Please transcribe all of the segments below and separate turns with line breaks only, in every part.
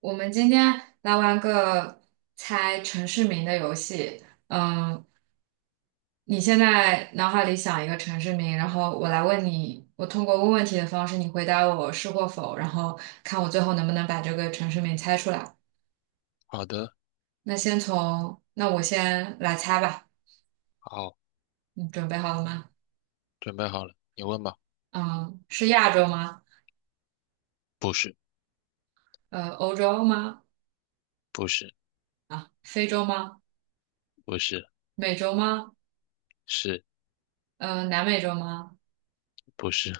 我们今天来玩个猜城市名的游戏。嗯，你现在脑海里想一个城市名，然后我来问你，我通过问问题的方式，你回答我是或否，然后看我最后能不能把这个城市名猜出来。
好的。
那我先来猜吧。
好，
你准备好了吗？
准备好了，你问吧。
嗯，是亚洲吗？
不是，
欧洲吗？
不是，
非洲吗？
不是，
美洲吗？
是，
南美洲吗？
不是，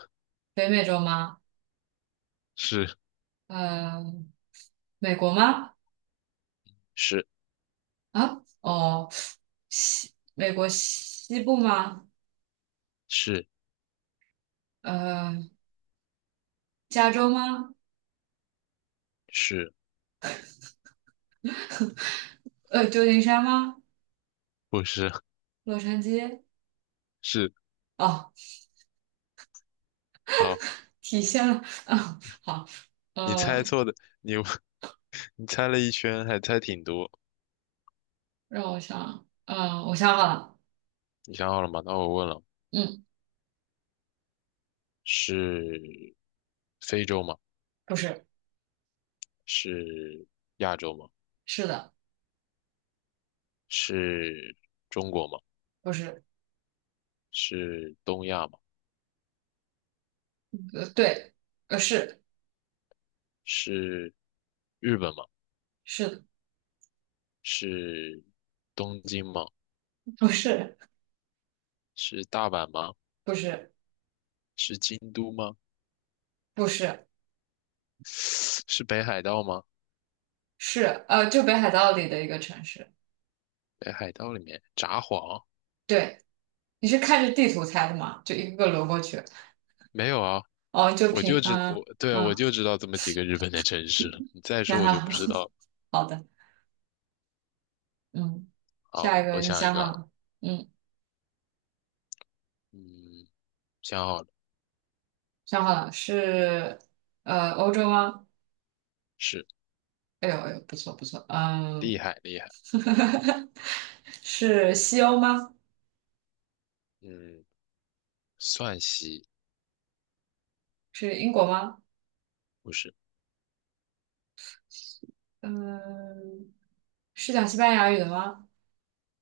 北美洲吗？
是，
呃，美国吗？
是，
啊，哦，美国西部吗？
是，
呃，加州吗？
是，
旧金山吗？
不是，
洛杉矶？
是。
哦，
好，
体现了，啊，好，
你猜
呃，
错的，你 你猜了一圈，还猜挺多。
让我想，我想好了，
你想好了吗？那我问了，
嗯，
是非洲吗？
不是，
是亚洲吗？
是的，
是中国吗？
不是，
是东亚吗？
对，是，
是日本吗？
是的，
是东京吗？
不是，
是大阪吗？
不是，
是京都吗？
不是，
是北海道吗？
是，就北海道里的一个城市，
北海道里面札幌。
对，你是看着地图猜的吗？就一个个轮过去，
没有啊？
哦，就
我就
凭，
知我对我
嗯。
就知道这么几个日本的城市了，你再
那
说我就
好，
不知道了。
好的，嗯，
好，
下一个
我
你
想一
想好
个啊。
了？嗯，
嗯，想好了。
想好了，是欧洲吗？
是。
哎呦哎呦，不错不错，
厉
嗯，
害厉害。
是西欧吗？
嗯，算西。
是英国吗？
不是。
嗯，是讲西班牙语的吗？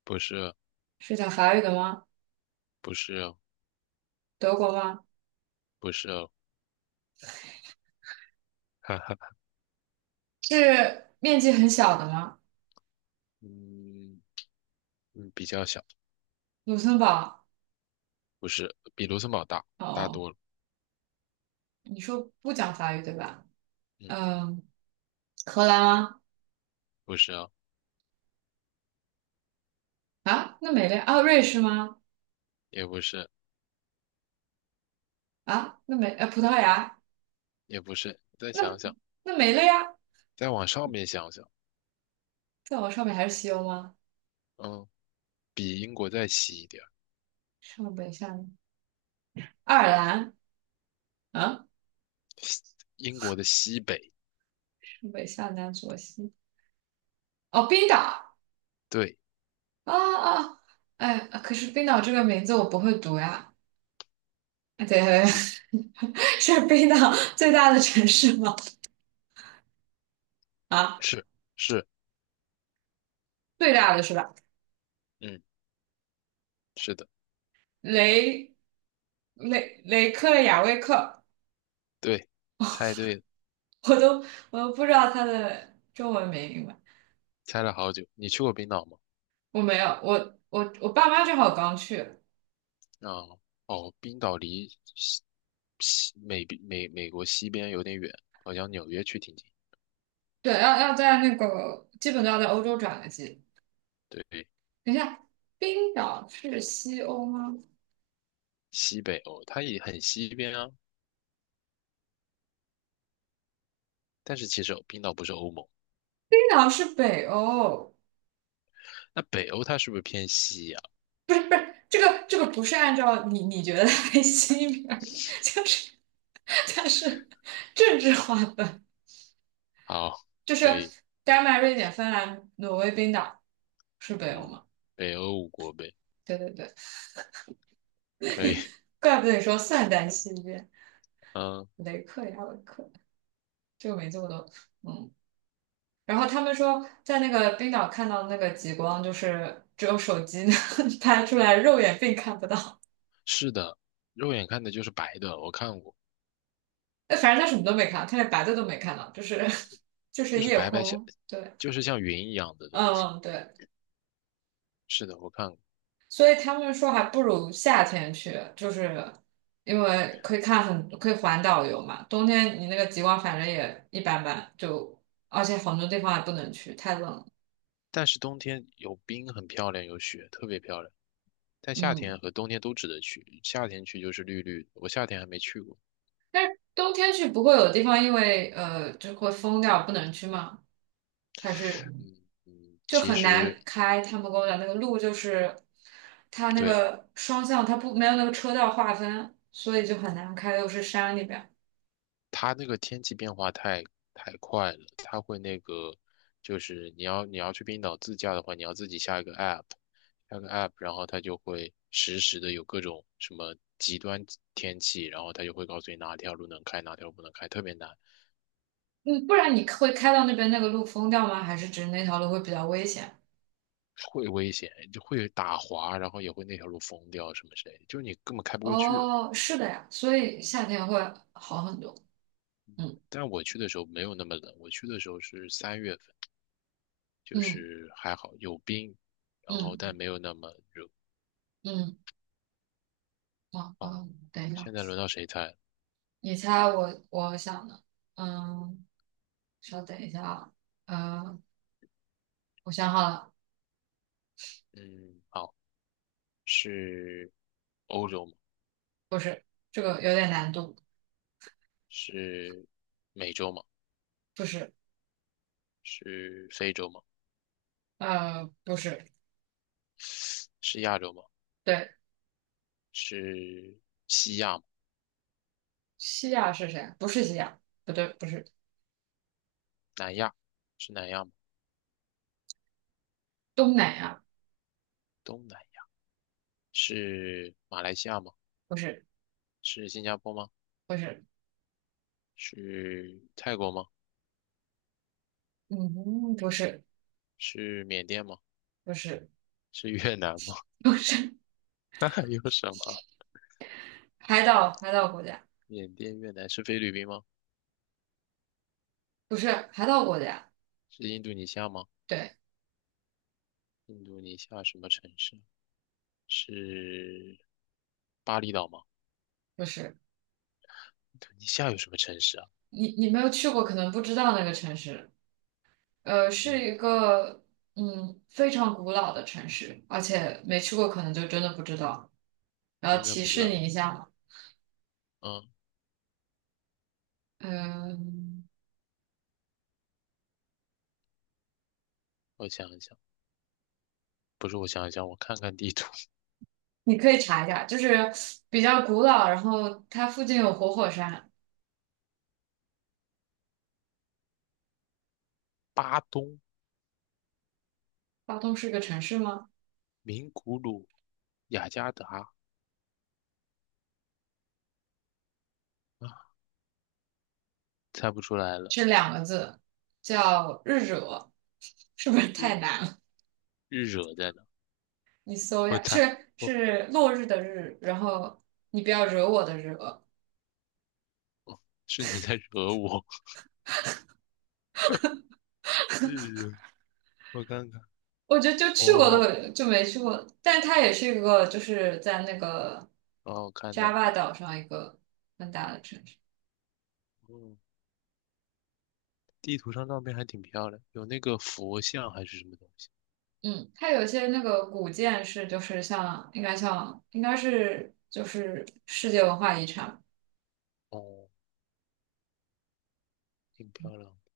不是哦。
是讲法语的吗？
不是哦。
德国吗？
不是哦。哈哈。
是面积很小的吗？
嗯嗯，比较小。
卢森堡？
不是，比卢森堡大，大
哦，
多了。
你说不讲法语对吧？
嗯。
嗯，荷兰吗？
不是啊。
啊，那没了啊，瑞士吗？
也不是。
啊，那没呃，葡萄牙。
也不是，再
那
想想。
那没了呀，
再往上面想想。
再往上面还是西欧吗？
嗯，比英国再西一点。
上北下南，爱尔兰啊，
英国的西北。
上北下南左西哦，冰岛
对。
啊啊，哎，可是冰岛这个名字我不会读呀，哎对，对对
嗯。
是冰岛最大的城市吗？啊，
是。是。
最大的是吧？
嗯。是的。
雷雷雷克雅未克，
对，猜对了。
我都我都不知道它的中文名吧，
猜了好久。你去过冰岛吗？
我没有，我我爸妈正好刚去，
啊、哦，冰岛离西西美美美国西边有点远，好像纽约去挺近。
对，要在那个基本都要在欧洲转个机。
对。
等一下，冰岛是西欧吗？
西北欧，它也很西边啊，但是其实冰岛不是欧盟。
冰岛是北欧，
那北欧它是不是偏西呀、
这个不是按照你觉得为西边，就是它是政治划分，
好，
就是
可以。
丹麦、瑞典、芬兰、挪威、冰岛是北欧
嗯，
吗？
北欧五国呗。
对对对，
可以。
怪不得你说散在西边，
嗯。
雷克雅未克这个名字我都嗯。然后他们说，在那个冰岛看到那个极光，就是只有手机能 拍出来，肉眼并看不到。
是的，肉眼看的就是白的，我看过。
哎，反正他什么都没看，他连白的都没看到，就是 就是
就是
夜
白白像，
空。对，
就是像云一样的东西。
嗯，对，
是的，我看过。
所以他们说还不如夏天去，就是因为可以看很可以环岛游嘛。冬天你那个极光反正也一般般，就而且很多地方也不能去，太冷了。
但是冬天有冰，很漂亮，有雪，特别漂亮。但夏
嗯。
天和冬天都值得去。夏天去就是绿绿的，我夏天还没去过。
冬天去不会有地方因为就会封掉不能去吗？还是
嗯嗯，
就
其
很
实
难开？他们跟我讲那个路就是它那
对，
个双向它不没有那个车道划分，所以就很难开，又是山里边。
它那个天气变化太快了，它会那个，就是你要去冰岛自驾的话，你要自己下一个 app,下个 app,然后它就会实时的有各种什么极端天气，然后它就会告诉你哪条路能开，哪条路不能开，特别难。
嗯，不然你会开到那边那个路封掉吗？还是只是那条路会比较危险？
会危险，就会打滑，然后也会那条路封掉什么之类的，就是你根本开不过去了。
哦，是的呀，所以夏天会好很多。嗯
但我去的时候没有那么冷，我去的时候是三月份，就
嗯
是还好有冰，然后但
嗯
没有那么热。
嗯，哦
哦，
哦，等一下，
现在轮到谁猜了？
你猜我想的，嗯。稍等一下啊，呃，我想好了，
嗯，好。是欧洲吗？
不是，这个有点难度，
是美洲吗？
不是，
是非洲吗？
不是，
是亚洲吗？
对，
是西亚吗？
西亚是谁啊？不是西亚，不对，不是
南亚？是南亚吗？
东南亚，
东南亚？是马来西亚吗？
不是，
是新加坡吗？
不是，
是泰国吗？
嗯，不是，
是缅甸吗？
不是，
是越南吗？
不是，
那还有什么？
海岛海岛国家，
缅甸、越南，是菲律宾吗？
不是海岛国家，
是印度尼西亚吗？
对，
印度尼西亚什么城市？是巴厘岛吗？
不是，
印度尼西亚有什么城市啊？
你没有去过，可能不知道那个城市，是
嗯，
一个非常古老的城市，而且没去过，可能就真的不知道。然后
真的
提
不知
示
道。
你一下
嗯，
嗯，
我想一想，不是，我想一想，我看看地图。
你可以查一下，就是比较古老，然后它附近有活火山。
巴东、
巴东是个城市吗？
名古鲁、雅加达，啊，猜不出来了。
是两个字，叫日惹，是不是太
日。
难了？
日惹在哪？
你搜一
我
下，
猜，
是
我。
是落日的日，然后你不要惹我的惹。
是你在惹我。日惹，我看看。
我觉得就去过
哦
的就没去过，但它也是一个就是在那个
哦，看到。
Java 岛上一个很大的城市。
嗯，地图上照片还挺漂亮，有那个佛像还是什么东西。
嗯，它有些那个古建是就是像应该是就是世界文化遗产。
哦，挺漂亮的。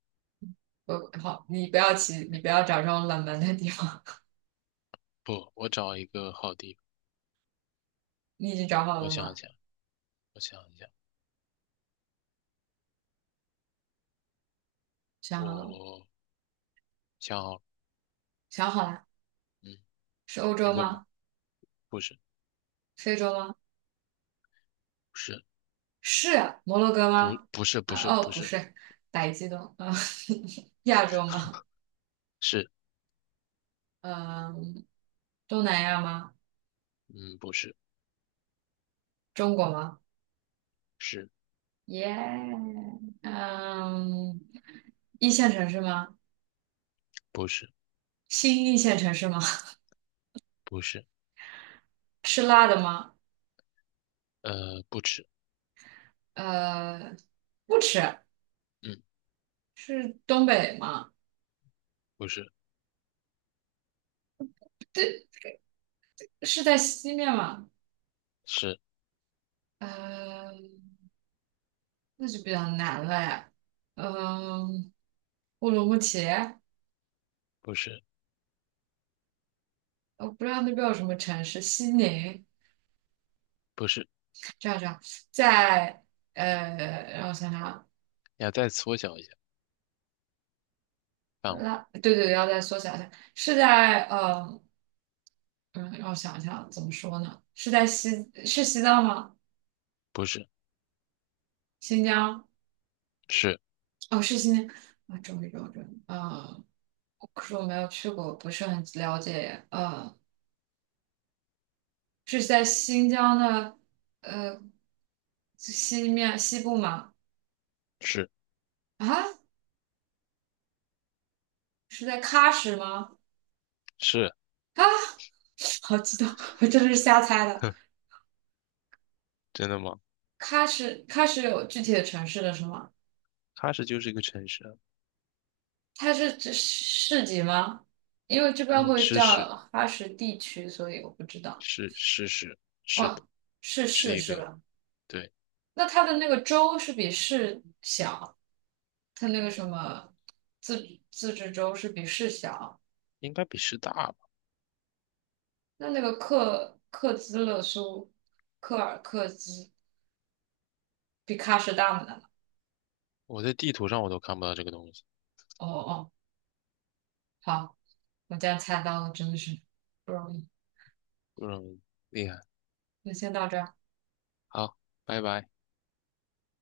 好，你不要起，你不要找这种冷门的地方。
不，我找一个好地方。
你已经找好
我
了
想一
吗？
想，我想一想，
想
我
好了，
想好了。
想好了，
嗯，
是欧
你
洲
问吧。
吗？
不是，
非洲吗？
不是，
是啊摩洛哥
不，
吗？
不是，不是。不
不
是，
是，打激动啊，亚洲吗？
是。
嗯、东南亚吗？
嗯，不是。
中国吗？
是。
耶、嗯，一线城市吗？
不是。
新一线城市吗？
不是。
吃辣的吗？
不吃。
呃，不吃，
嗯，
是东北吗？
不是。
对，是在西面吗？
是。
呃，那就比较难了呀。嗯、乌鲁木齐，
不是。
我不知道那边有什么城市，西宁，
不是。
这样这样，在呃，让我想想啊，
你要再缩小一下范围。
拉，对对对，要再缩小一下，是在嗯，让我想一想怎么说呢？是在西，是西藏吗？
不是。
新疆？
是。
哦，是新疆啊，终于可是我没有去过，不是很了解耶是在新疆的呃西部吗？
是。
啊，是在喀什吗？
是。
啊，好激动，我这是瞎猜的。
真的吗？
喀什，喀什有具体的城市的是吗？
喀什就是一个城市啊。
它是指市级吗？因为这边
嗯，
会
是
叫
是
喀什地区，所以我不知道。
是是是是的。
哦，是
是
市
一
是
个，
吧？
对。
那它的那个州是比市小，它那个什么自治州是比市小。
应该比师大吧？
那那个克克孜勒苏，克尔克孜比喀什大吗？
我在地图上我都看不到这个东西。
哦哦，好，我竟然猜到了，真的是不容易。
嗯，厉害。
那先到这儿。
好，拜拜。